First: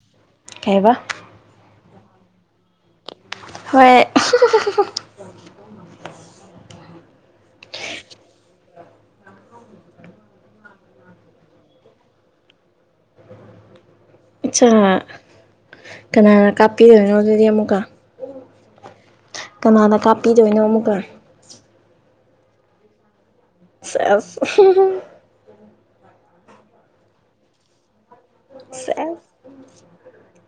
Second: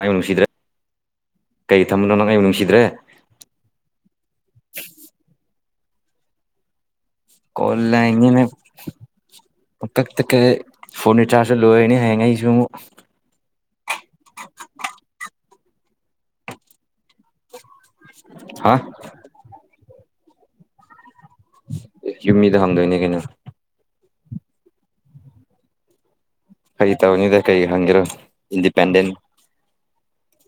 ꯑꯩꯕꯨ ꯅꯨꯡꯁꯤꯗ꯭ꯔꯦ ꯀꯩꯕ ꯀꯩ ꯊꯝꯕꯅꯣ ꯅꯪ ꯑꯩꯕꯨ ꯅꯨꯡꯁꯤꯗ꯭ꯔꯦ ꯍꯣꯏ ꯀꯣꯜ ꯂꯥꯏꯅꯤꯅ ꯀꯛꯇ ꯀꯛꯑꯦ ꯐꯣꯟ ꯔꯤꯆꯥꯔꯖꯖꯨ ꯂꯣꯏꯔꯅꯦ ꯍꯌꯦꯡ ꯑꯩꯁꯨ ꯑꯃꯨꯛ ꯑꯠꯆꯥ ꯀꯅꯥꯅ ꯀꯥꯞꯄꯤꯗꯣꯏꯅꯣ ꯑꯗꯨꯗꯤ ꯑꯃꯨꯛꯀ ꯍꯥ ꯀꯅꯥꯅ ꯀꯥꯞꯄꯤꯗꯣꯏꯅꯣ ꯑꯃꯨꯛꯀ ꯌꯨꯝ ꯃꯤꯗ ꯍꯪꯗꯣꯏꯅꯦ ꯀꯩꯅꯣ ꯁꯦꯁ ꯐꯥꯒꯤ ꯇꯧꯅꯤꯗ ꯀꯔꯤ ꯍꯪꯒꯦꯔꯣ ꯁꯦꯁ ꯏꯟꯗꯤꯄꯦꯟꯗꯦꯟ ꯑꯥꯏ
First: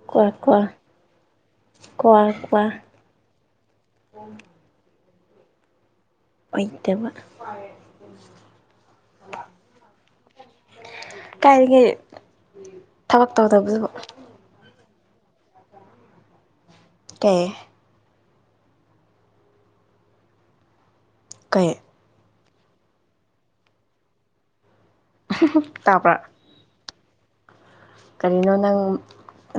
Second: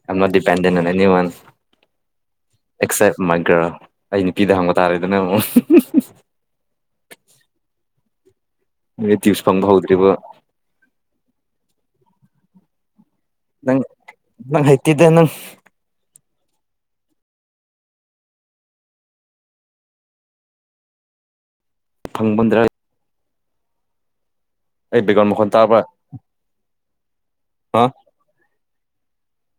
ꯑꯦꯝ ꯀ꯭ꯋꯥ ꯅꯣꯠ ꯀ꯭ꯋꯥ ꯗꯤꯄꯦꯟꯗꯦꯟꯠ ꯑꯦꯠ ꯑꯦꯅꯤꯋꯥꯟ ꯀ꯭ꯋꯥ ꯀ꯭ꯋꯥ ꯑꯦꯛꯁꯦꯞ ꯃꯥꯏ ꯒꯔꯜ ꯑꯩ ꯅꯨꯄꯤꯗ ꯍꯪꯕ ꯇꯥꯔꯦꯗꯅ ꯑꯃꯨꯛ ꯑꯣꯏꯗꯕ ꯅꯣꯏ ꯇꯤꯞꯁ ꯐꯪꯕ ꯍꯧꯗ꯭ꯔꯤꯕꯣ ꯀꯥꯏꯗꯒꯤ ꯊꯕꯛ ꯅꯪ ꯇꯧꯗꯕꯗꯨꯕꯨ ꯅꯪ ꯍꯩꯇꯦꯗ ꯅꯪ ꯀꯩ ꯀꯩ ꯐꯪꯕꯟꯗ꯭ꯔ ꯑꯩ ꯕꯦꯛꯒꯥꯎꯟ ꯃꯈꯣꯟ ꯇꯥꯕ꯭ꯔꯥ ꯍꯥ ꯀꯔꯤꯅꯣ ꯅꯪ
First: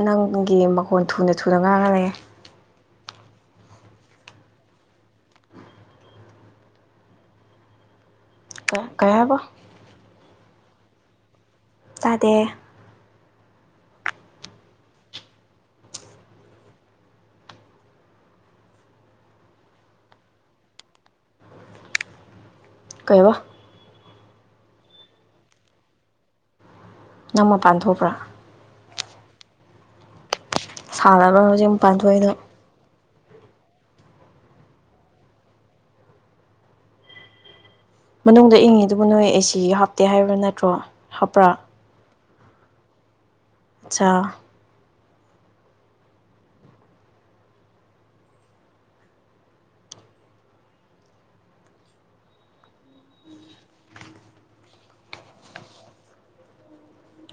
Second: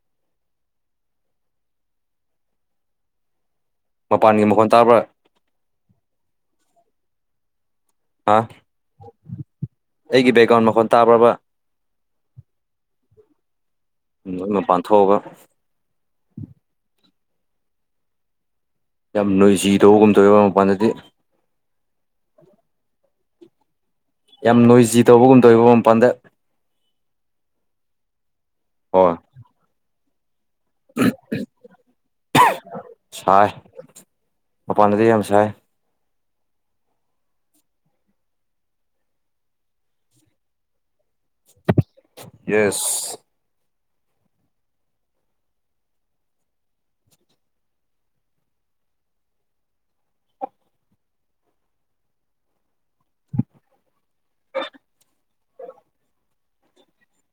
ꯅꯪꯒꯤ ꯃꯈꯣꯟ ꯊꯨꯅ ꯊꯨꯅ ꯉꯥꯡꯉꯥ ꯂꯩꯌꯦ ꯃꯄꯥꯟꯒꯤ ꯃꯈꯣꯟ ꯇꯥꯕ꯭ꯔꯥ ꯍꯥ ꯀꯩ ꯍꯥꯏꯕ ꯑꯩꯒꯤ ꯕꯦꯛꯒꯥꯎꯟ ꯃꯈꯣꯟ ꯇꯥꯕ꯭ꯔꯕꯥ ꯇꯥꯗꯦ ꯅꯣꯏ ꯃꯄꯥꯟꯊꯣꯛꯑꯒ ꯌꯥꯝ ꯅꯣꯏꯖꯤ ꯇꯧꯕꯒꯨꯝ ꯇꯧꯋꯦꯕ ꯃꯄꯥꯟꯗꯗꯤ ꯀꯩꯕꯥ ꯌꯥꯝ ꯅꯣꯏꯖꯤ ꯇꯧꯕꯒꯨꯝ ꯇꯧꯋꯦꯕ ꯃꯄꯥꯟꯗ ꯅꯪ ꯃꯄꯥꯟ ꯊꯣꯛꯄ꯭ꯔꯥ ꯍꯣ ꯁꯥꯟꯅꯕ ꯍꯧꯖꯤꯛꯄꯥꯟꯊꯣꯛꯏꯗꯣ ꯁꯥꯏ ꯃꯄꯥꯟꯗꯗꯤ ꯌꯥꯝ ꯁꯥꯏ ꯃꯅꯨꯡꯗ ꯏꯪꯉꯤꯗꯨꯕꯨ ꯅꯣꯏ ꯑꯦꯁꯤ ꯍꯥꯞꯇꯦ ꯍꯥꯏꯕ ꯅꯠꯇ꯭ꯔꯣ ꯍꯥꯞꯄ꯭ꯔꯥ ꯌꯦꯁ ꯆꯥ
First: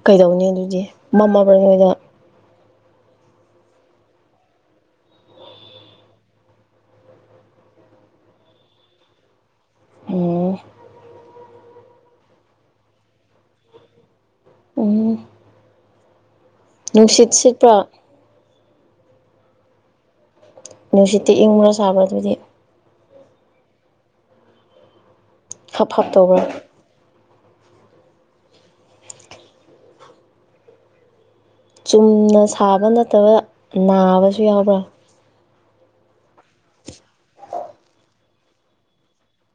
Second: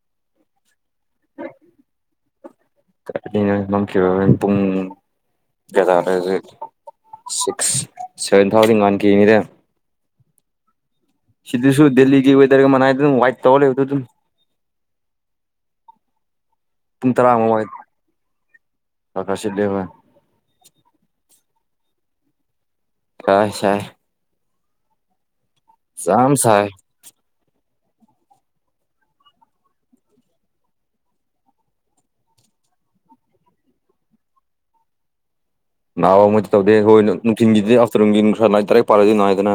ꯀꯩꯗꯧꯅꯤ ꯗꯨꯗꯤ ꯃꯝꯃꯕ꯭ꯔ ꯅꯣꯏꯗ [unintelligible] ꯃꯝꯈꯤꯔꯣꯏ ꯍꯣꯔꯦꯟ ꯄꯨꯡ ꯀꯌꯥ ꯇꯥꯔꯦ ꯍꯧꯖꯤꯛ ꯁꯤꯛꯁ ꯁꯚꯦꯟ ꯐꯥꯎꯗꯤ ꯉꯥꯟꯈꯤꯅꯤꯗ꯫ ꯑꯣ ꯁꯤꯗꯤ ꯁꯨ ꯗꯦꯜꯂꯤꯒꯤ ꯋꯗꯔꯒ ꯃꯅꯥꯥꯏꯗ ꯋꯥꯏꯠ ꯇꯧꯋ ꯂꯩꯕꯗꯨꯗꯨꯝ ꯎꯝ ꯄꯨꯡ ꯅꯨꯡꯁꯤꯠ ꯇꯔꯥꯃ ꯁꯤꯠꯄ꯭ꯔꯥ [unintelligible] ꯀ ꯀꯥ ꯁꯤꯠꯂꯦ ꯍꯣꯏ ꯅꯨꯡꯁꯤꯠꯇꯤ ꯏꯪꯕ꯭ꯔ ꯁꯥꯕ ꯑꯗꯨꯗꯤ ꯁꯥꯏꯁꯥꯏ ꯍꯥꯞ ꯍꯥꯞ ꯌꯥꯝ ꯇꯧꯕ꯭ꯔ ꯁꯥꯏ ꯆꯨꯝꯅ ꯁꯥꯕ ꯅꯠꯇꯕ ꯅꯥꯕꯁꯨ ꯌꯥꯎꯕ꯭ꯔꯥ ꯅꯕꯃꯥꯛꯇꯤ ꯇꯧꯗꯦ ꯍꯣꯏ ꯅꯨꯡ ꯅꯨꯡꯊꯤꯟꯒꯤꯗꯤ ꯑꯥꯐꯇꯔꯅꯨꯟꯒꯤ ꯅꯨꯡꯁꯥ ꯗꯥꯔꯦꯛ ꯄꯥꯜꯂꯗꯤ ꯅꯥꯌꯦꯗꯅ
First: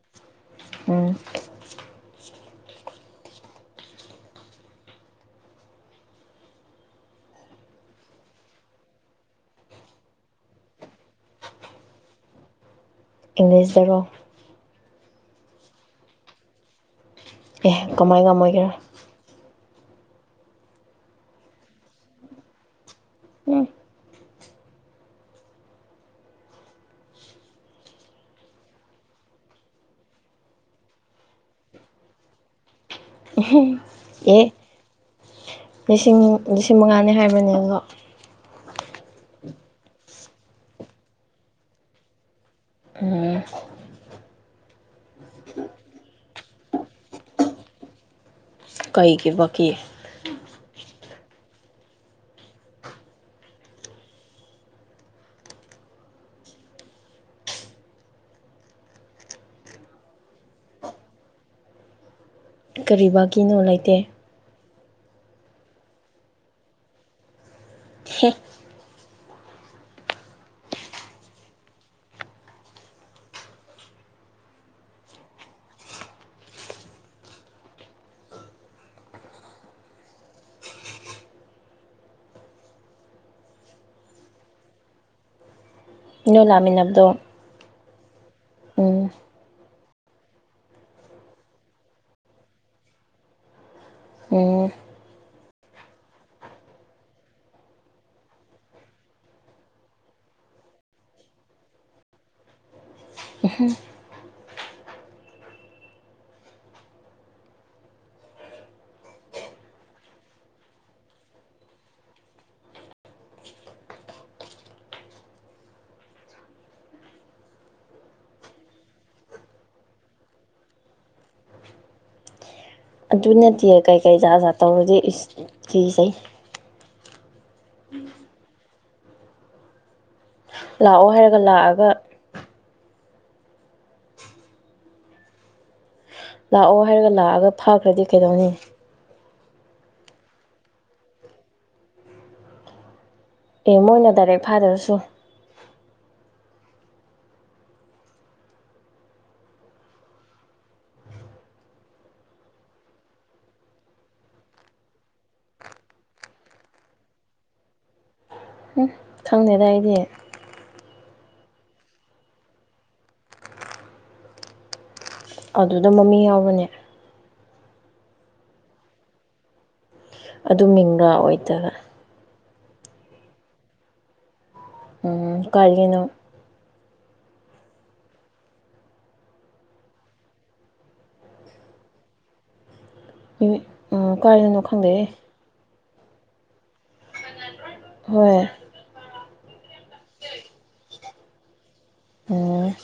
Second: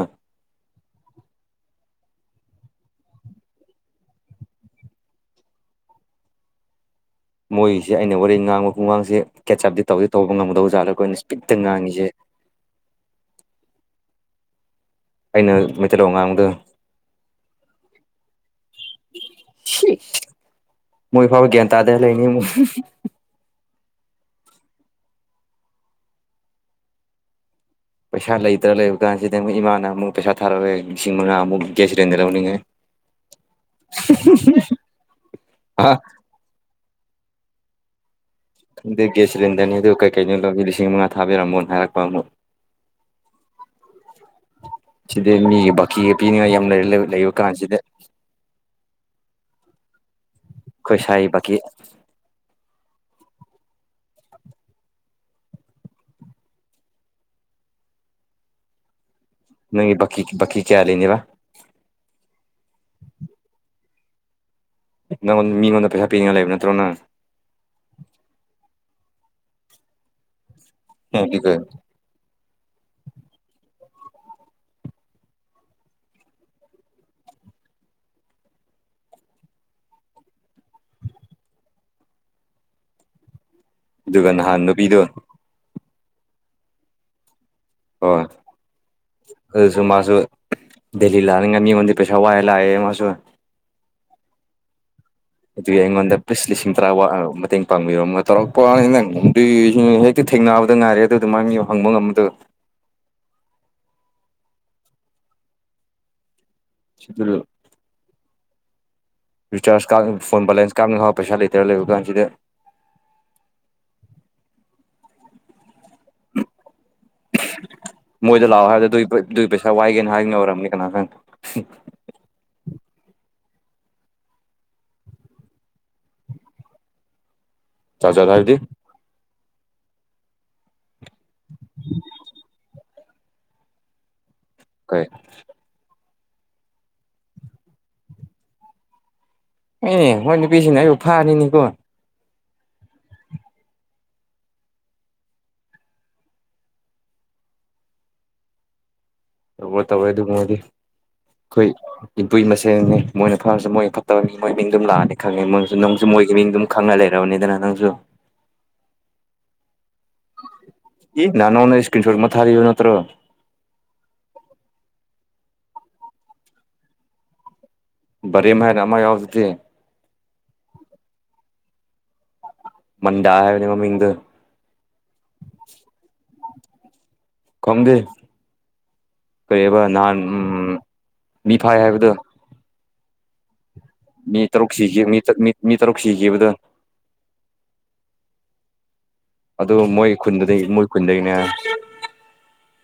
ꯎꯝ ꯃꯣꯏꯒꯤꯁꯦ ꯑꯩꯅ ꯋꯥꯔꯤ ꯉꯥꯡꯕ ꯈꯨꯡꯒꯥꯡꯁꯦ ꯀꯦꯆ ꯑꯞꯗꯤ ꯇꯧꯗꯤ ꯇꯧꯕ ꯉꯝꯒꯗꯧꯕ ꯖꯥꯠꯂꯀꯣ ꯑꯩꯅ ꯏꯁ꯭ꯄꯤꯠꯇ ꯉꯥꯡꯉꯤꯁꯦ ꯏꯪꯂꯤꯁꯗꯔꯣ ꯑꯩꯅ ꯃꯩꯇꯩꯂꯣꯟ ꯉꯥꯡꯕꯗꯣ ꯑꯦꯍ ꯀꯃꯥꯏ ꯉꯝꯃꯣꯏꯒꯦꯔꯥ [unintelligible] ꯃꯣꯏ ꯐꯥꯎꯕ ꯒ꯭ꯌꯥꯟ ꯇꯥꯗꯅ ꯂꯩꯅꯤꯃꯨꯛ ꯎꯝ ꯄꯩꯁꯥ ꯂꯩꯇ꯭ꯔ ꯂꯩꯕ ꯀꯥꯟꯁꯤꯗ ꯃꯣꯏ ꯏꯃꯥꯅ ꯑꯃꯨꯛ ꯄꯩꯁꯥ ꯊꯥꯔꯛꯎꯍꯦ ꯂꯤꯁꯤꯡ ꯃꯉꯥꯃꯨꯛ ꯒ꯭ꯌꯥꯁ ꯁꯤꯂꯤꯟꯗꯔ ꯂꯧꯅꯤꯡꯉꯥꯏ ꯏꯍꯤ [unintelligible] ꯑꯥ ꯂꯤꯁꯤꯡ ꯂꯤꯁꯤꯡ ꯃꯉꯥꯅꯤ ꯍꯥꯏꯕꯅꯦꯀꯣ ꯈꯪꯗꯦ ꯒꯦꯁ ꯁꯤꯂꯤꯟꯗꯔꯅꯤ ꯑꯗꯨ ꯀꯩ ꯀꯩꯩꯅꯣ ꯂꯧꯒꯦ ꯂꯤꯁꯤꯡ ꯃꯉꯥ ꯊꯥꯕꯤꯔꯝꯃꯣꯅ ꯍꯥꯏꯔꯛꯄ ꯑꯃꯨꯛ ꯎꯝ ꯁꯤꯗꯤ ꯃꯤꯒꯤ ꯕꯀꯤꯒ ꯄꯤꯅꯤꯡꯉꯥꯏ ꯌꯥꯝ ꯂꯩ ꯂꯩ ꯂꯩꯕ ꯀꯥꯟꯁꯤꯗ ꯀꯩꯒꯤꯕꯀꯤ ꯈꯣꯏ ꯁꯥꯏꯒꯤ ꯕꯥꯀꯤ ꯅꯪꯒꯤ ꯕꯀꯤ ꯕꯀꯤ ꯀꯌꯥ ꯂꯩꯅꯦꯕ ꯀꯔꯤ ꯕꯥꯀꯤꯅꯣ ꯂꯩꯇꯦ ꯅꯪꯉꯣꯟ ꯃꯤꯉꯣꯟꯗ ꯄꯩꯁꯥ ꯄꯤꯅꯤꯡꯉꯥꯏ ꯂꯩꯕ ꯅꯠꯇ꯭ꯔꯣꯅꯪ ꯍꯦ [unintelligible] ꯑꯗꯨꯒ ꯅꯍꯥꯟ ꯅꯨꯄꯤꯗꯣ ꯅꯣꯏꯂꯥꯛꯃꯤꯟꯅꯕꯗꯣ ꯍꯣꯏ ꯑꯣ ꯑꯗꯨꯁꯨ ꯃꯥꯁꯨ ꯗꯦꯜꯍꯤ ꯂꯛꯅꯤꯉꯥꯏ ꯃꯤꯉꯣꯟꯗꯩ ꯄꯩꯁꯥ ꯋꯥꯏꯔ ꯂꯛꯑꯦꯌꯦ ꯃꯥꯁꯨ ꯑꯣ ꯑꯗꯨꯒꯤ ꯑꯩꯉꯣꯟꯗ ꯄꯤꯁ ꯂꯤꯁꯤꯡ ꯇꯔꯥ ꯃꯇꯦꯡ ꯄꯥꯡꯕꯤꯔꯣ ꯇꯧꯔꯛꯄꯅꯤ ꯅꯪ ꯫ [unintelligible] ꯊꯦꯡꯅꯕꯗ ꯉꯥꯏꯔꯤ ꯑꯗꯨꯃꯥꯏꯅ ꯍꯪꯕ ꯉꯝꯕꯗꯣ ꯎꯝ ꯔꯤꯆꯥꯔꯖ ꯀꯥꯞꯅꯕ ꯐꯣꯟ ꯕꯦꯂꯦꯟꯁ ꯀꯥꯞꯅꯐꯥꯎ ꯄꯩꯁꯥ ꯂꯩꯇꯔ ꯂꯩꯕ ꯀꯥꯟꯁꯤꯗ꯫ ꯃꯣꯏꯗ ꯂꯥꯛꯑꯣ ꯍꯥꯏꯕꯗꯨ ꯑꯗꯨꯏ ꯄꯩꯁꯥ ꯋꯥꯏꯒꯦꯅ ꯍꯥꯏꯕ ꯑꯣꯏꯔꯝꯅꯤ ꯀꯅꯥ ꯈꯪꯉꯤ ꯑꯗꯨ ꯅꯠꯇꯦ ꯀꯩꯀꯩ ꯖꯥꯠ ꯖꯥꯠ ꯇꯧꯔꯗꯤ ꯀꯤꯖꯩ ꯖꯥꯠ ꯖꯥꯠ ꯍꯥꯏꯗꯤ ꯂꯥꯛꯑꯣ ꯍꯥꯏꯔꯒ ꯂꯥꯛꯑꯒ ꯀꯩ꯫ ꯂꯥꯛꯑꯣ ꯍꯥꯏꯔꯒ ꯂꯥꯛꯑꯒ ꯐꯥꯈ꯭ꯔꯗꯤ ꯀꯩꯗꯧꯅꯤ? ꯑꯦ ꯃꯣꯏ ꯅꯨꯄꯤꯁꯤꯡꯅ ꯑꯩꯕꯨ ꯐꯥꯔꯤꯅꯤꯀꯣ ꯑꯦ ꯃꯣꯏꯅ ꯗꯥꯏꯔꯦꯛ ꯐꯥꯗ꯭ꯔꯁꯨ ꯇꯧꯔꯣꯏ ꯇꯧꯔꯣꯏ ꯑꯗꯨꯒꯨꯝꯕꯗꯤ ꯑꯩꯈꯣꯏ꯫ ꯏꯄꯨꯏ ꯃꯁꯦꯟꯅꯦ ꯃꯣꯏꯅ ꯐꯔꯁꯨ ꯃꯣꯏꯒꯤ ꯐꯠꯇꯕ ꯃꯤ ꯃꯣꯏ ꯃꯤꯡ ꯑꯗꯨꯝ ꯂꯥꯛꯑꯅꯤ ꯈꯪꯉꯦ ꯃꯣꯏꯅꯁꯨ ꯅꯪꯁꯨ ꯃꯣꯏꯒꯤ ꯃꯤꯡꯗꯨꯝ꯫ ꯈꯪꯉ ꯂꯩꯔꯕꯅꯤꯗꯅ ꯅꯪꯖꯨ ꯎꯝ ꯈꯪꯗꯦꯗ ꯑꯩꯗꯤ [unintelligible] [unintelligible] ꯏꯁ꯭ꯀꯤꯟ ꯁꯣꯠ ꯑꯃ ꯊꯥꯕꯤꯕꯅꯠꯇ꯭ꯔꯣ [unintelligible] [unintelligible] ꯑꯗꯨꯗ ꯃꯃꯤꯡ ꯌꯥꯎꯕꯅꯦ ꯕꯔꯦꯝ ꯍꯥꯏꯅ ꯑꯃ ꯌꯥꯎꯕꯗꯨꯗꯤ ꯑꯗꯨ ꯃꯤꯡꯗꯣ ꯑꯣꯏꯗꯕ ꯃꯟꯗꯥ ꯍꯥꯏꯕꯅꯦ ꯃꯃꯤꯡꯗꯣ ꯎꯝ ꯀꯥꯢꯗꯒꯤꯅꯣ ꯈꯪꯗꯦ ꯀꯔꯤꯕ ꯅꯍꯥꯟ ꯃꯤ ꯐꯥꯏ ꯍꯥꯏꯕꯗꯣ ꯎꯝ ꯃꯤ ꯀꯥꯏꯗꯅꯣ ꯇꯔꯨꯛ ꯁꯤꯈꯤ ꯈꯪꯗꯦꯍꯦ ꯃꯤ -ꯃꯤ ꯇꯔꯨꯛ ꯁꯤꯈꯤꯕꯗꯣ ꯍꯣꯏ ꯑꯗꯨ ꯃꯣꯏ ꯈꯨꯟꯗꯗꯤ ꯃꯣꯏ ꯈꯨꯟꯗꯒꯤꯅꯦ ꯍꯥꯏꯌꯦ ꯎꯝ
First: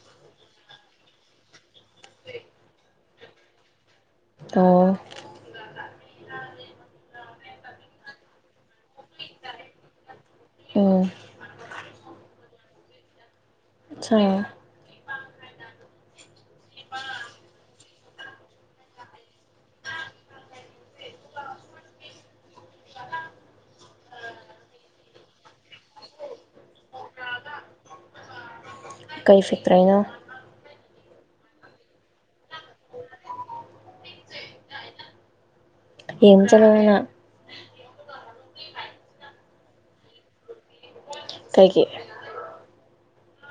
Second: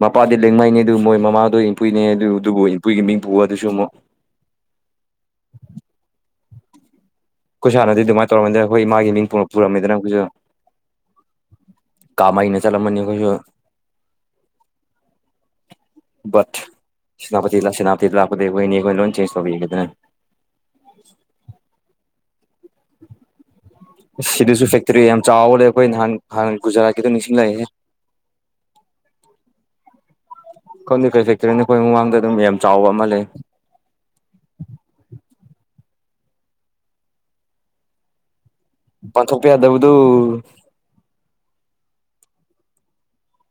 ꯃꯄꯥꯗꯤ ꯂꯦꯡꯃꯥꯏꯅꯦ ꯑꯗꯨ ꯃꯣꯏ ꯃꯃꯥꯗꯣ ꯏꯝꯄꯨꯏꯅꯦ ꯑꯗꯨ ꯑꯗꯨꯕꯨ ꯏꯝꯄꯨꯒꯤ ꯃꯤꯡ ꯄꯨ ꯑꯗꯨꯁꯨ ꯑꯃꯨꯛ ꯑꯥ ꯑꯩꯈꯣꯏ ꯁꯥꯥꯟꯅꯗꯤ ꯑꯗꯨꯃꯥꯏꯅ ꯇꯧꯔꯝꯃꯗꯅ ꯑꯩꯈꯣꯏ ꯃꯥꯒꯤ ꯃꯤꯡ [unintelligible] [unintelligible] [unintelligible] [unintelligible] ꯑꯩꯈꯣꯏꯁꯨ ꯎꯝ ꯀꯃꯩꯅ ꯆꯠꯂꯝꯒꯅꯤ ꯑꯩꯈꯣꯏꯁꯨ [unintelligible] ꯁꯦꯅꯥꯄꯇꯤ ꯂ ꯁꯦꯅꯥꯄꯇꯤ ꯂꯥꯛꯄꯗꯩ ꯑꯩꯈꯣꯏꯅꯤ ꯑꯩꯈꯣꯏꯅ ꯂꯣꯟ ꯆꯦꯟꯖ ꯇꯧꯕꯤꯈꯤꯗꯅ ꯁꯤꯗꯁꯨ ꯐꯦꯛꯇꯔꯤ ꯌꯥꯝ ꯆꯥꯎꯕꯔ ꯂꯩ ꯑꯩꯈꯣꯏ ꯅꯍꯥꯟ ꯍꯥꯟꯅ ꯒꯨꯖꯔꯥꯠꯀꯤꯗꯣ ꯅꯤꯡꯁꯤꯡꯂꯛꯑꯦꯍꯦ ꯀꯩ [unintelligible] [unintelligible] ꯈꯪꯗꯦ ꯀꯩ -ꯀꯩ ꯅꯣ ꯑꯩꯈꯣꯏ ꯃꯃꯥꯡꯗ ꯑꯗꯨꯝ ꯌꯥꯝ ꯆꯥꯎꯕ ꯑꯃ ꯂꯩ ꯌꯦꯡ ꯆꯠꯂꯕꯅꯤꯅ ꯃꯄꯥꯟ ꯊꯣꯛꯀꯦ ꯌꯥꯗꯕꯗꯨ ꯀꯩꯒꯤ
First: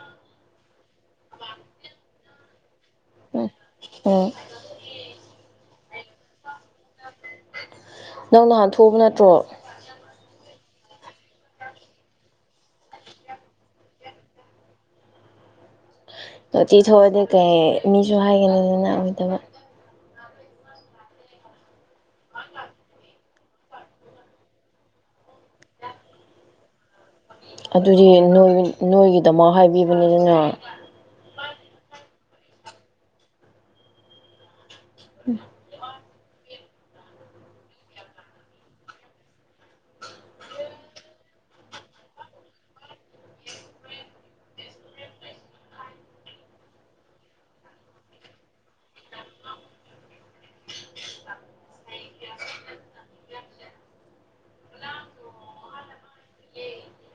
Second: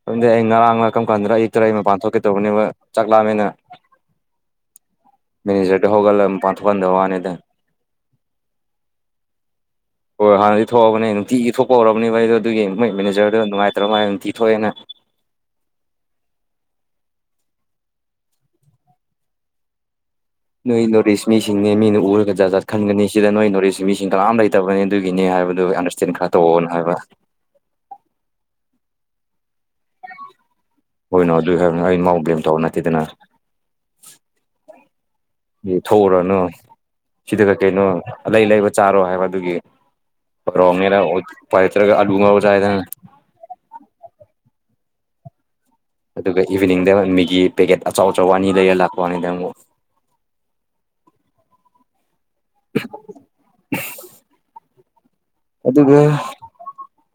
ꯑꯗꯨꯝꯗꯤ ꯑꯩ ꯉꯔꯥꯡ ꯉ ꯀꯔꯝ ꯀꯥꯟꯗꯅꯣ ꯑꯌꯛꯇꯔ ꯑꯩ ꯃꯄꯥꯟ ꯊꯣꯛꯀꯦ ꯇꯧꯕꯅꯦꯕ ꯆꯥꯛꯂꯥꯝꯃꯦꯅ ꯎꯝ ꯎꯝ ꯃꯦꯅꯦꯖꯔꯦ ꯍꯧꯒꯠꯂ ꯃꯄꯥꯜ ꯊꯣꯛꯍꯥꯟꯗꯕ ꯋꯥꯅꯦꯗ ꯅꯪ ꯍꯥꯟꯅ ꯊꯣꯛꯑꯕ ꯅꯠꯇ꯭ꯔꯣ ꯍꯣꯏ ꯍꯥꯟꯅꯗꯤ ꯊꯣꯛꯍꯑꯕꯅꯦ ꯅꯨꯡꯇꯤꯒꯤ ꯊꯣꯛꯄ ꯍꯧꯔꯔꯕꯅꯦꯕ ꯑꯩꯗꯣ ꯑꯗꯨꯒꯤ ꯃꯣꯏ ꯃꯦꯅꯦꯖꯔꯗ ꯅꯨꯡꯉꯥꯏꯇ꯭ꯔ ꯃ ꯅꯨꯡꯇꯤ ꯊꯣꯛꯑꯦꯅ ꯇꯤ ꯊꯣꯛꯑꯗꯤ ꯀꯩ ꯃꯤꯁꯨ ꯍꯥꯏꯒꯅꯤ ꯑꯗꯨ ꯅꯥꯑꯣꯏꯗꯕ ꯅꯣꯏ ꯅꯣꯠ ꯢꯁ ꯃꯤꯁꯤꯡꯅꯦ ꯃꯤꯅ ꯎꯔꯒ ꯖꯠ ꯖꯠ ꯈꯟꯒꯅꯤ ꯁꯤꯗ ꯅꯣꯏ ꯅꯣꯠ ꯢꯁ ꯃꯤꯁꯤꯡ ꯀꯅꯥꯥꯝ ꯂꯩꯇꯕꯅꯤ ꯑꯗꯨꯒꯤꯅꯦ ꯍꯥꯏꯕꯗꯨ ꯑ [unintelligible] ꯈꯔ ꯇꯧꯑꯣꯅ ꯍꯥꯏꯕ ꯑꯗꯨꯗꯤ ꯅꯣꯏ ꯅꯣꯏꯒꯤꯗꯃꯛ ꯍꯥꯏꯕꯤꯕꯅꯤ ꯅꯥꯏ ꯍꯣꯏꯅꯣ ꯑꯗꯨꯏ ꯍꯥꯏꯕꯅꯤ ꯑꯩ ꯃꯥꯎ ꯕ꯭ꯂꯦꯝ ꯇꯧꯕ ꯅꯠꯇꯦꯗꯅ ꯎꯝ ꯊꯣꯛꯎꯔꯅꯨ ꯁꯤꯗ ꯀꯩ ꯀꯩꯅꯣ ꯂꯩ ꯂꯩꯕ ꯆꯥꯔꯣ ꯍꯥꯏꯕ ꯑꯗꯨꯒꯤ ꯔꯣꯡꯅ ꯎꯄꯥꯢ ꯂꯩꯇ꯭ꯔꯒ ꯑꯂꯨ ꯉꯥꯎꯔ ꯆꯥꯢꯅ ꯑꯗꯨꯒ ꯏꯚꯤꯅꯤꯡꯗ ꯃꯤꯒꯤ ꯄꯦꯀꯦꯠ ꯑꯆꯥꯎ ꯑꯆꯥꯎ ꯋꯥꯅꯤ ꯂꯩꯔ ꯂꯥꯛꯄꯩ ꯋꯥꯅꯤꯗ ꯑꯃꯨꯛ ꯌꯥꯝ [unintelligible] ꯑꯗꯨꯒ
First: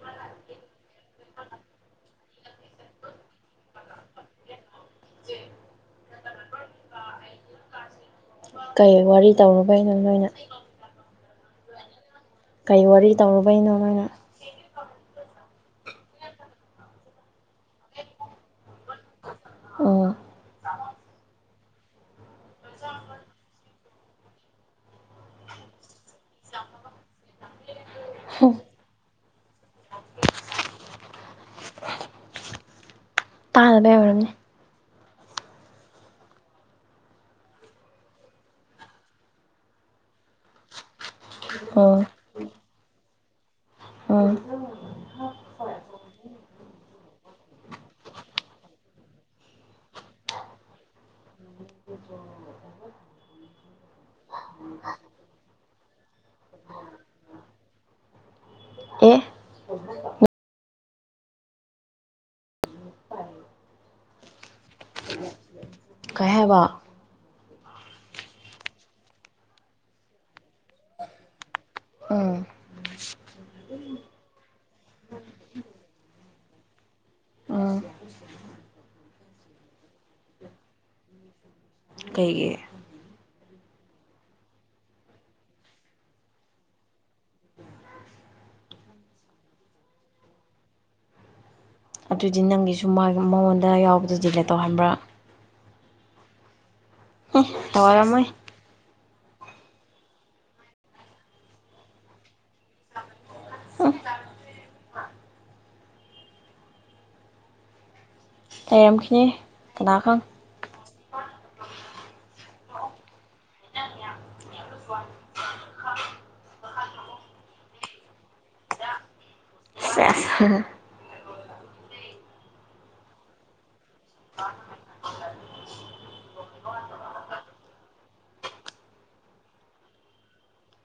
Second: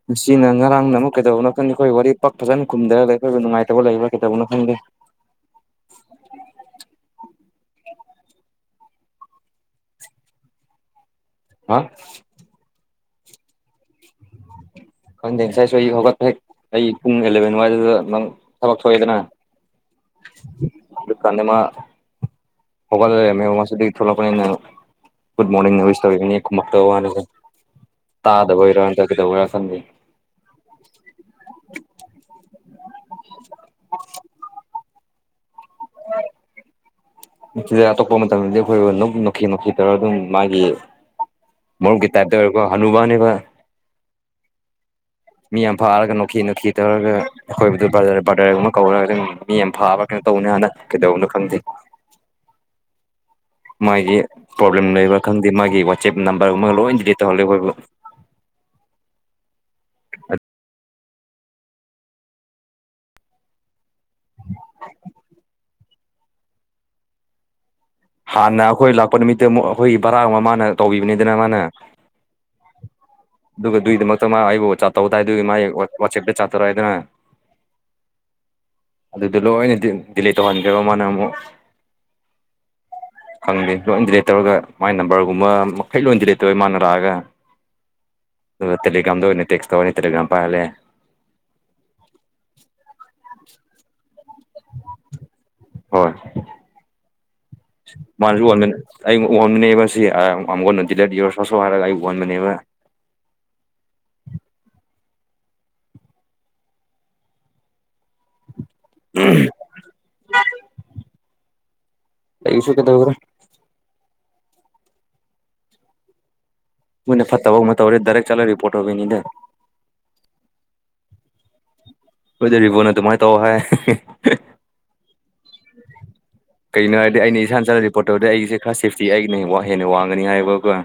ꯃꯁꯤꯅ ꯉꯔꯥꯡꯅ ꯑꯃꯨꯛ ꯀꯩꯗꯧꯕꯅꯣ ꯈꯪꯗꯦ ꯑꯩꯈꯣꯏ ꯋꯥꯔꯤ ꯄꯥꯛ ꯐꯖꯅ ꯈꯨꯝꯊꯔꯒ ꯑꯩꯈꯣꯏꯕꯨ ꯅꯨꯡꯉꯥꯏꯇꯕ ꯂꯩꯕꯥ ꯀꯩꯗꯧꯕꯅꯣ ꯈꯪꯗꯦ ꯀꯩ ꯋꯥꯔꯤ ꯇꯧꯔꯨꯕꯩꯅꯣ ꯅꯣꯏꯅ ꯍꯥ ꯀꯩ ꯋꯥꯔꯤ ꯇꯧꯔꯨꯕꯩꯅꯣ ꯃꯅ ꯈꯪꯗꯦ ꯉꯁꯥꯏꯁꯨ ꯑꯩ ꯍꯧꯒꯠꯄ ꯍꯦꯛ ꯑꯩ ꯄꯨꯡ ꯑꯦꯂꯚꯦꯟ ꯋꯥꯏꯗꯨꯗ ꯅꯡ ꯊꯕꯛ ꯊꯣꯛꯏꯗꯅ ꯑꯣ ꯑꯗꯨꯀꯥꯟꯗ ꯃ ꯍꯧꯒꯠꯂꯥ ꯂꯩꯔꯝꯃꯦ ꯃꯁꯨ ꯑꯗꯨꯗꯩꯩ ꯊꯣꯛꯂꯛꯄꯅꯤꯅ ꯒꯨꯗ ꯃꯣꯔꯅꯤꯡ ꯋꯤꯁ ꯅꯤꯕꯅꯤ ꯈꯨꯃꯛꯇꯕꯩ ꯋꯥꯅꯤꯗꯥ ꯇꯥꯗꯕꯩꯔꯥ ꯀꯩꯗꯧꯕꯩꯅꯣ ꯈꯪꯗꯦ [inaudible] ꯇꯥꯗꯕꯩ ꯑꯣꯏꯔꯝꯅꯤ [unintelligible] ꯁꯤꯗ ꯑꯇꯣꯞꯄ ꯃꯇꯝꯗꯗꯤ ꯑꯩꯈꯣꯏ ꯅꯣꯛꯈꯤ ꯅꯣꯛꯈꯤ ꯇꯧꯔꯒꯥ ꯑꯗꯨꯝ ꯃꯥꯒꯤ ꯑꯣ ꯃꯔꯨꯞꯀꯤ ꯇꯥꯏꯞꯇ ꯑꯣꯏꯔꯔꯤꯕ ꯍꯅꯨꯕꯅꯦꯕ ꯎꯝ ꯃꯤ ꯌꯥꯝ ꯐꯥꯔꯒ ꯅꯣꯛꯈꯤ ꯅꯣꯛꯈꯤ ꯇꯧꯔꯒ ꯑꯩꯈꯣꯏꯕꯨꯗꯨ ꯕꯗꯔ ꯕꯔꯗꯔꯒꯨꯝꯕ ꯀꯧꯔꯒ ꯑꯗꯨꯝ ꯃꯤ ꯌꯥꯝ ꯐꯥꯕ [unintelligible] ꯀꯩꯗꯧꯅꯣ ꯈꯪꯗꯦ ꯃꯥꯒꯤ ꯄ꯭ꯔꯣꯕ꯭ꯂꯦꯝ ꯂꯩꯕ꯭ꯔꯥ ꯈꯪꯗꯦ ꯃꯥꯒꯤ ꯋꯥꯆꯦꯞ ꯅꯝꯕꯔꯒꯨꯝꯕꯒ ꯂꯣꯏ ꯗꯤꯂꯤꯠ ꯇꯧꯍꯜꯂꯤ ꯑꯩꯈꯣꯏꯕꯨ ꯑꯦ [inaudible] [unintelligible] ꯀꯩꯍꯥꯏꯕ ꯍꯥꯟꯅ ꯑꯩꯈꯣꯏ ꯂꯥꯛꯄ ꯅꯨꯃꯤꯠꯇ ꯑꯃꯨꯛ ꯑꯩꯈꯣꯏꯒꯤ ꯕꯔꯥ ꯑꯃ ꯃꯥꯅ ꯇꯧꯕꯤꯕꯅꯤꯗꯅ ꯃꯥꯅ ꯎꯝ ꯑꯗꯨꯒ ꯑꯗꯨꯒꯤꯗꯃꯛꯇ ꯃꯥ ꯑꯩꯕꯨ ꯆꯥꯠꯇꯧ ꯇꯥꯏꯗꯨꯒꯤ ꯃꯥꯒꯤ ꯋꯥꯆꯦꯞꯇ ꯆꯥꯠ ꯇꯧꯔꯛꯏ ꯍꯥꯏꯗꯅ ꯑꯝ ꯑꯗꯨꯗ ꯂꯣꯏꯅ ꯗꯤꯂꯦꯠ ꯇꯧꯍꯟꯈ꯭ꯔꯦꯕ ꯃꯥꯅ ꯑꯃꯨꯛ ꯀꯩꯒꯤ ꯈꯪꯗꯦ ꯂꯣꯏ ꯗꯤꯂꯦꯠ ꯇꯧꯔꯒ ꯃꯥꯏ ꯅꯝꯕꯔꯒꯨꯝꯕ ꯃꯈꯩ ꯂꯣꯏ ꯗꯤꯂꯦꯠ ꯇꯧꯋꯦ ꯃꯥꯅ ꯂꯥꯛꯑꯒꯥ ꯇꯦꯂꯤꯒꯔꯥꯝꯗ ꯑꯣꯏꯅ ꯇꯦꯛꯁ ꯇꯧꯏ ꯇꯦꯂꯤꯒꯔꯥꯝ ꯄꯥꯏꯍꯜꯂꯦ ꯑꯗꯨꯗꯤ ꯅꯪꯒꯤꯁꯨ ꯃꯉꯣꯟꯗ ꯌꯥꯎꯕꯗꯨ ꯗꯤꯂꯦꯠ ꯇꯧꯍꯟꯕ꯭ꯔꯥ ꯍꯣꯏ [unintelligible] ꯇꯧꯔꯝꯃꯣꯏ ꯑꯩ ꯎꯍꯟꯕꯅꯦꯕ ꯁꯤ [unintelligible] ꯍꯥꯌꯔꯒꯥ ꯑꯩ ꯎꯍꯟꯕꯅꯦꯕ ꯑꯣ ꯂꯩꯔꯝꯈꯤꯅꯤ [unintelligible] [unintelligible] [unintelligible] ꯃꯣꯏꯅ ꯐꯠꯇꯕ ꯑꯃ ꯇꯧꯔꯦ ꯗꯥꯏꯔꯦꯛ ꯆꯠꯂ ꯔꯤꯄꯣꯔꯠ ꯇꯧꯒꯅꯤꯗ ꯁꯦꯁ [unintelligible] ꯑꯗꯨꯃꯥꯏꯅ ꯇꯧ ꯍꯥꯏ [inaudible] ꯀꯩꯅꯣ ꯍꯥꯏꯔꯗꯤ ꯑꯩꯅ ꯏꯁꯥꯅ ꯆꯠꯂ ꯔꯤꯄꯣꯔꯠ ꯇꯧꯔꯗꯤ ꯑꯩꯒꯤꯁꯦ ꯈꯔ ꯁꯦꯐꯇꯤ ꯑꯩꯒꯤꯅ ꯍꯦꯟꯅ ꯋꯥꯡꯒꯅꯤ ꯍꯥꯏꯌꯦꯕꯀꯣ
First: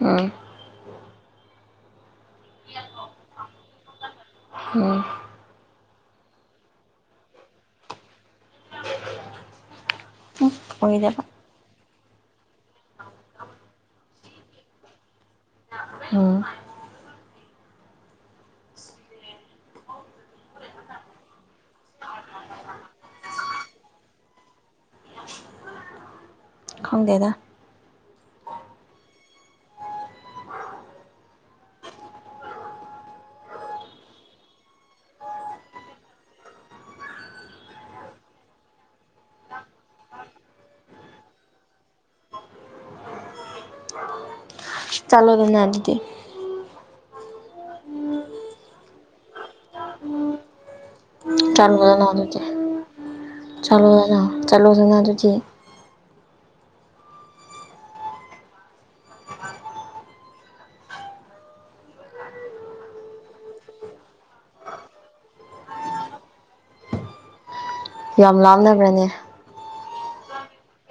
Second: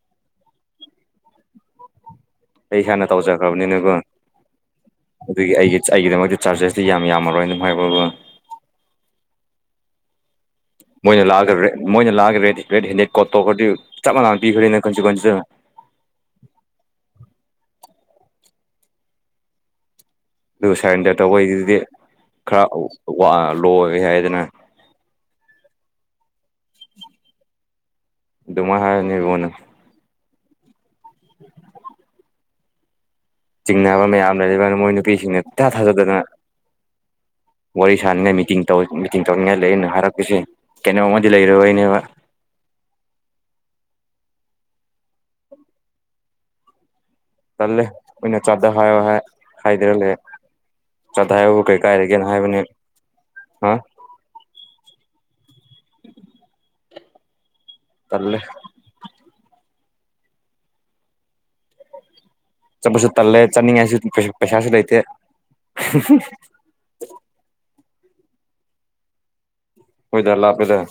ꯎꯝ ꯑꯩ ꯏꯁꯥꯥꯟꯅ ꯇꯧꯖꯈ꯭ꯔꯕꯅꯤꯅꯦꯀꯣ ꯎꯝ ꯑꯗꯨꯒꯤ ꯑꯩꯒꯤ ꯑꯩꯒꯤꯗꯃꯛꯇ ꯆꯥꯔꯖꯦꯁꯇꯤ ꯌꯥꯝꯃꯔꯣꯏꯅ ꯑꯗꯨꯝ ꯍꯥꯏꯕ ꯀꯣ ꯎꯝ ꯑꯣꯏꯗꯕ ꯃꯣꯏꯅ ꯂꯥꯛꯑꯒ ꯃꯣꯏꯅ ꯂꯥꯛꯑꯒ [unintelligible] ꯆꯞ ꯃꯥꯟꯅ ꯄꯤꯕꯅꯤꯅ [unintelligible] ꯎꯝ ꯑꯗꯨ ꯁꯔꯦꯟꯗꯔ ꯇꯧꯕꯩꯗꯨꯗꯤ ꯈꯔ ꯋꯥ ꯂꯣꯏ ꯍꯥꯏꯗꯅ ꯈꯪꯗꯦꯗ ꯑꯗꯨꯃꯥꯏ ꯍꯥꯏꯕꯅꯦ ꯃꯣꯏꯅ [inaudible] ꯆꯤꯡꯅꯕ ꯃꯌꯥꯝ ꯂꯩꯔꯀꯥꯟꯗ ꯃꯣꯏ ꯅꯨꯄꯤꯁꯤꯡꯅ ꯏꯊꯥ ꯊꯥꯖꯗꯅ ꯋꯥꯔꯤ ꯁꯥꯟꯅꯉꯥꯏ ꯃꯤꯇꯤꯡ ꯇꯧ ꯃꯤꯇꯤꯡ ꯇꯧꯋꯦ ꯇꯧꯅꯤꯡꯉꯥꯏ ꯂꯩ ꯑꯅ ꯍꯥꯏꯔꯛꯄꯁꯦ ꯀꯩꯅꯣꯝ ꯑꯃꯗꯤ ꯂꯩꯔꯕꯩꯅꯦꯕ ꯆꯂꯣꯗꯅ ꯑꯗꯨꯗꯤ꯫ ꯇꯜꯂꯦ ꯃꯤꯅ ꯆꯥꯠꯗ ꯍꯥꯏꯌꫭ ꯍꯥꯏ ꯍꯥꯏ꯭ꯗꯔ ꯂꯩ ꯆꯥꯠꯗ ꯍꯥꯏꯌꯕꯨ ꯀꯩ ꯆꯠꯂꯣꯗꯅ ꯀꯥꯏꯔꯒꯦꯅ ꯑꯗꯨꯗꯤ ꯍꯥꯏꯕꯅꯦ ꯍꯥ ꯆꯠꯂꯣꯗꯅ ꯆꯠꯂꯣꯗꯅ ꯑꯗꯨꯗꯤ ꯇꯜꯂꯦ ꯆꯠꯄꯁꯨ ꯇꯜꯂꯦ ꯆꯠꯅꯤꯡꯉꯥꯏꯁꯨ ꯄꯩ ꯄꯩꯁꯥꯁꯨ ꯂꯩꯇꯦ ꯌꯥꯝ ꯂꯥꯡꯅꯕ꯭ꯔꯅꯦ ꯍꯣꯏꯗ ꯂꯥꯞꯔꯗ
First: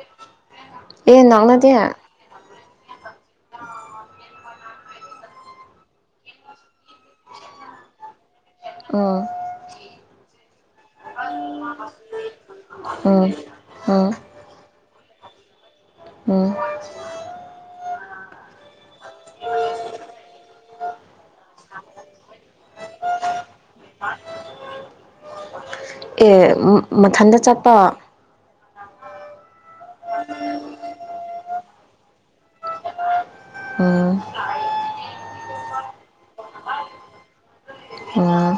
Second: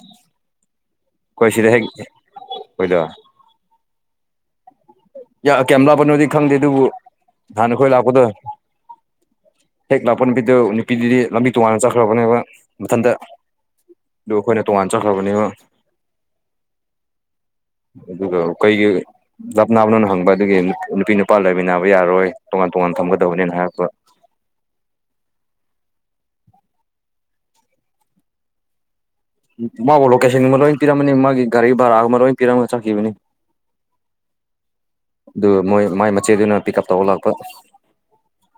ꯑꯦ ꯑꯩꯈꯣꯏ ꯁꯤꯗ ꯍꯦꯛ ꯅꯛꯅꯗꯦ ꯑꯈꯣꯏꯗ ꯀꯌꯥ ꯀꯌꯥꯝ ꯂꯥꯞꯕꯅꯣꯗꯤ ꯈꯪꯗꯦ ꯑꯗꯨꯕꯨ ꯍꯥꯟꯅ ꯈꯣꯏ ꯂꯥꯛꯄꯗꫭ ꯎꯝ ꯍꯦꯛ ꯂꯥꯛꯄ ꯅꯨꯃꯤꯠꯇꯣ ꯅꯨꯄꯤꯗꯨꯗꯤ ꯂꯝꯕꯤ ꯇꯣꯉꯥꯟꯅ ꯆꯠꯈ꯭ꯔꯕꯅꯦꯕ ꯃꯊꯟꯇ꯫ ꯎꯝ ꯎꯝ ꯑꯗꯨ ꯑꯩꯈꯣꯏꯅ ꯇꯣꯉꯥꯟ ꯆꯠꯈ꯭ꯔꯕꯅꯦꯕ ꯎꯝ ꯑꯗꯨꯒ ꯀꯩꯒꯤ ꯂꯥꯞꯅꯥꯕꯅꯣꯅ ꯍꯪꯕ ꯑꯗꯨꯒꯤ ꯅꯨꯄꯤ ꯅꯨꯄꯥ ꯂꯩꯃꯤꯟꯅꯕ ꯌꯥꯔꯣꯏ ꯇꯣꯉꯥꯟ ꯇꯣꯉꯥꯟ ꯊꯝꯒꯗꯧꯕꯅꯦꯅ ꯍꯥꯏꯔꯛꯄ꯫ ꯑꯦ ꯃ ꯃꯊꯟꯇ ꯆꯠꯄꯥ? ꯃꯥꯕꯨ ꯂꯣꯀꯦꯁꯟꯒꯨꯝꯕ ꯂꯣꯏ ꯄꯤꯔꯝꯕꯅꯤ ꯃꯥꯒꯤ ꯒꯥꯔꯤ ꯚꯔꯥꯒꯨꯝꯕ ꯂꯣꯏ ꯄꯤꯔꯝꯒ ꯆꯠꯈꯤꯕꯅꯤ꯫ ꯎꯝ ꯑꯗꯨ ꯃꯣꯏ ꯃꯥꯏ ꯃꯆꯦꯗꯨꯅ ꯄꯤꯛ ꯎꯞ ꯇꯧꯕ ꯂꯥꯛꯄ꯫ ꯑꯣ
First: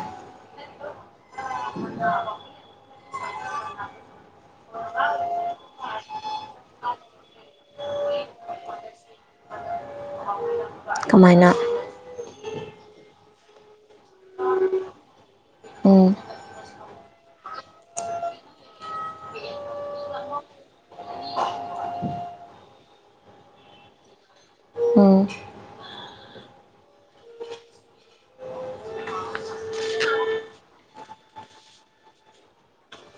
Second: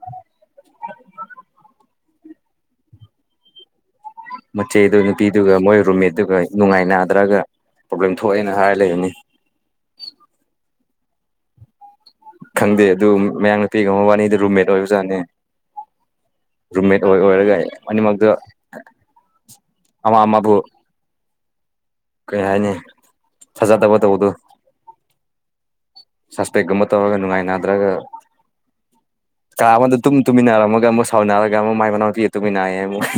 ꯃꯆꯦꯗꯨ ꯅꯨꯄꯤꯗꯨꯒ ꯃꯣꯏ ꯔꯨꯝꯃꯦꯠꯗꯨꯒ ꯅꯨꯡꯉꯥꯏ ꯅꯥꯗ꯭ꯔꯒ ꯄ꯭ꯔꯣꯕ꯭ꯂꯦꯝ ꯊꯣꯛꯑꯦꯅ ꯍꯥꯏꯔꯒ ꯂꯩꯔꯤꯅꯤ꯫ ꯀꯃꯥꯏꯅ? ꯈꯪꯗꯦ ꯑꯗꯨ ꯃꯌꯥꯡ ꯅꯨꯄꯤꯒ ꯃꯕꯥꯅꯤꯗꯨ ꯔꯨꯝꯃꯦꯠ ꯑꯣꯏꯕꯖꯥꯠꯅꯦ꯫ ꯎꯝ ꯔꯨꯝꯃꯦꯠ ꯑꯣꯏ ꯑꯣꯏꯔꯒ ꯑꯅꯤꯃꯛꯗ ꯑꯃꯥ ꯑꯃꯕꯨ ꯀꯩ ꯍꯥꯏꯅꯤ ꯐꯖꯥꯗꯕ ꯇꯧꯕꯗꯣ ꯎꯝ ꯁꯁꯄꯦꯛ ꯒꯨꯝꯕ ꯇꯧꯔꯒ ꯅꯨꯡꯉꯥꯏꯅꯗ꯭ꯔꯒ ꯀꯥ ꯑꯃꯗ ꯇꯨꯝ ꯇꯨꯃꯤꯟꯅꯔꯝꯃꯒ ꯑꯃꯨꯛ ꯁꯥꯎꯅꯔꯒ ꯑꯃꯨꯛ ꯃꯥꯏ ꯃꯅꯥꯎꯄꯤꯒ ꯇꯨꯃꯤꯟꯅꯑꯦ ꯑꯃꯨꯛ꯫ [unintelligible]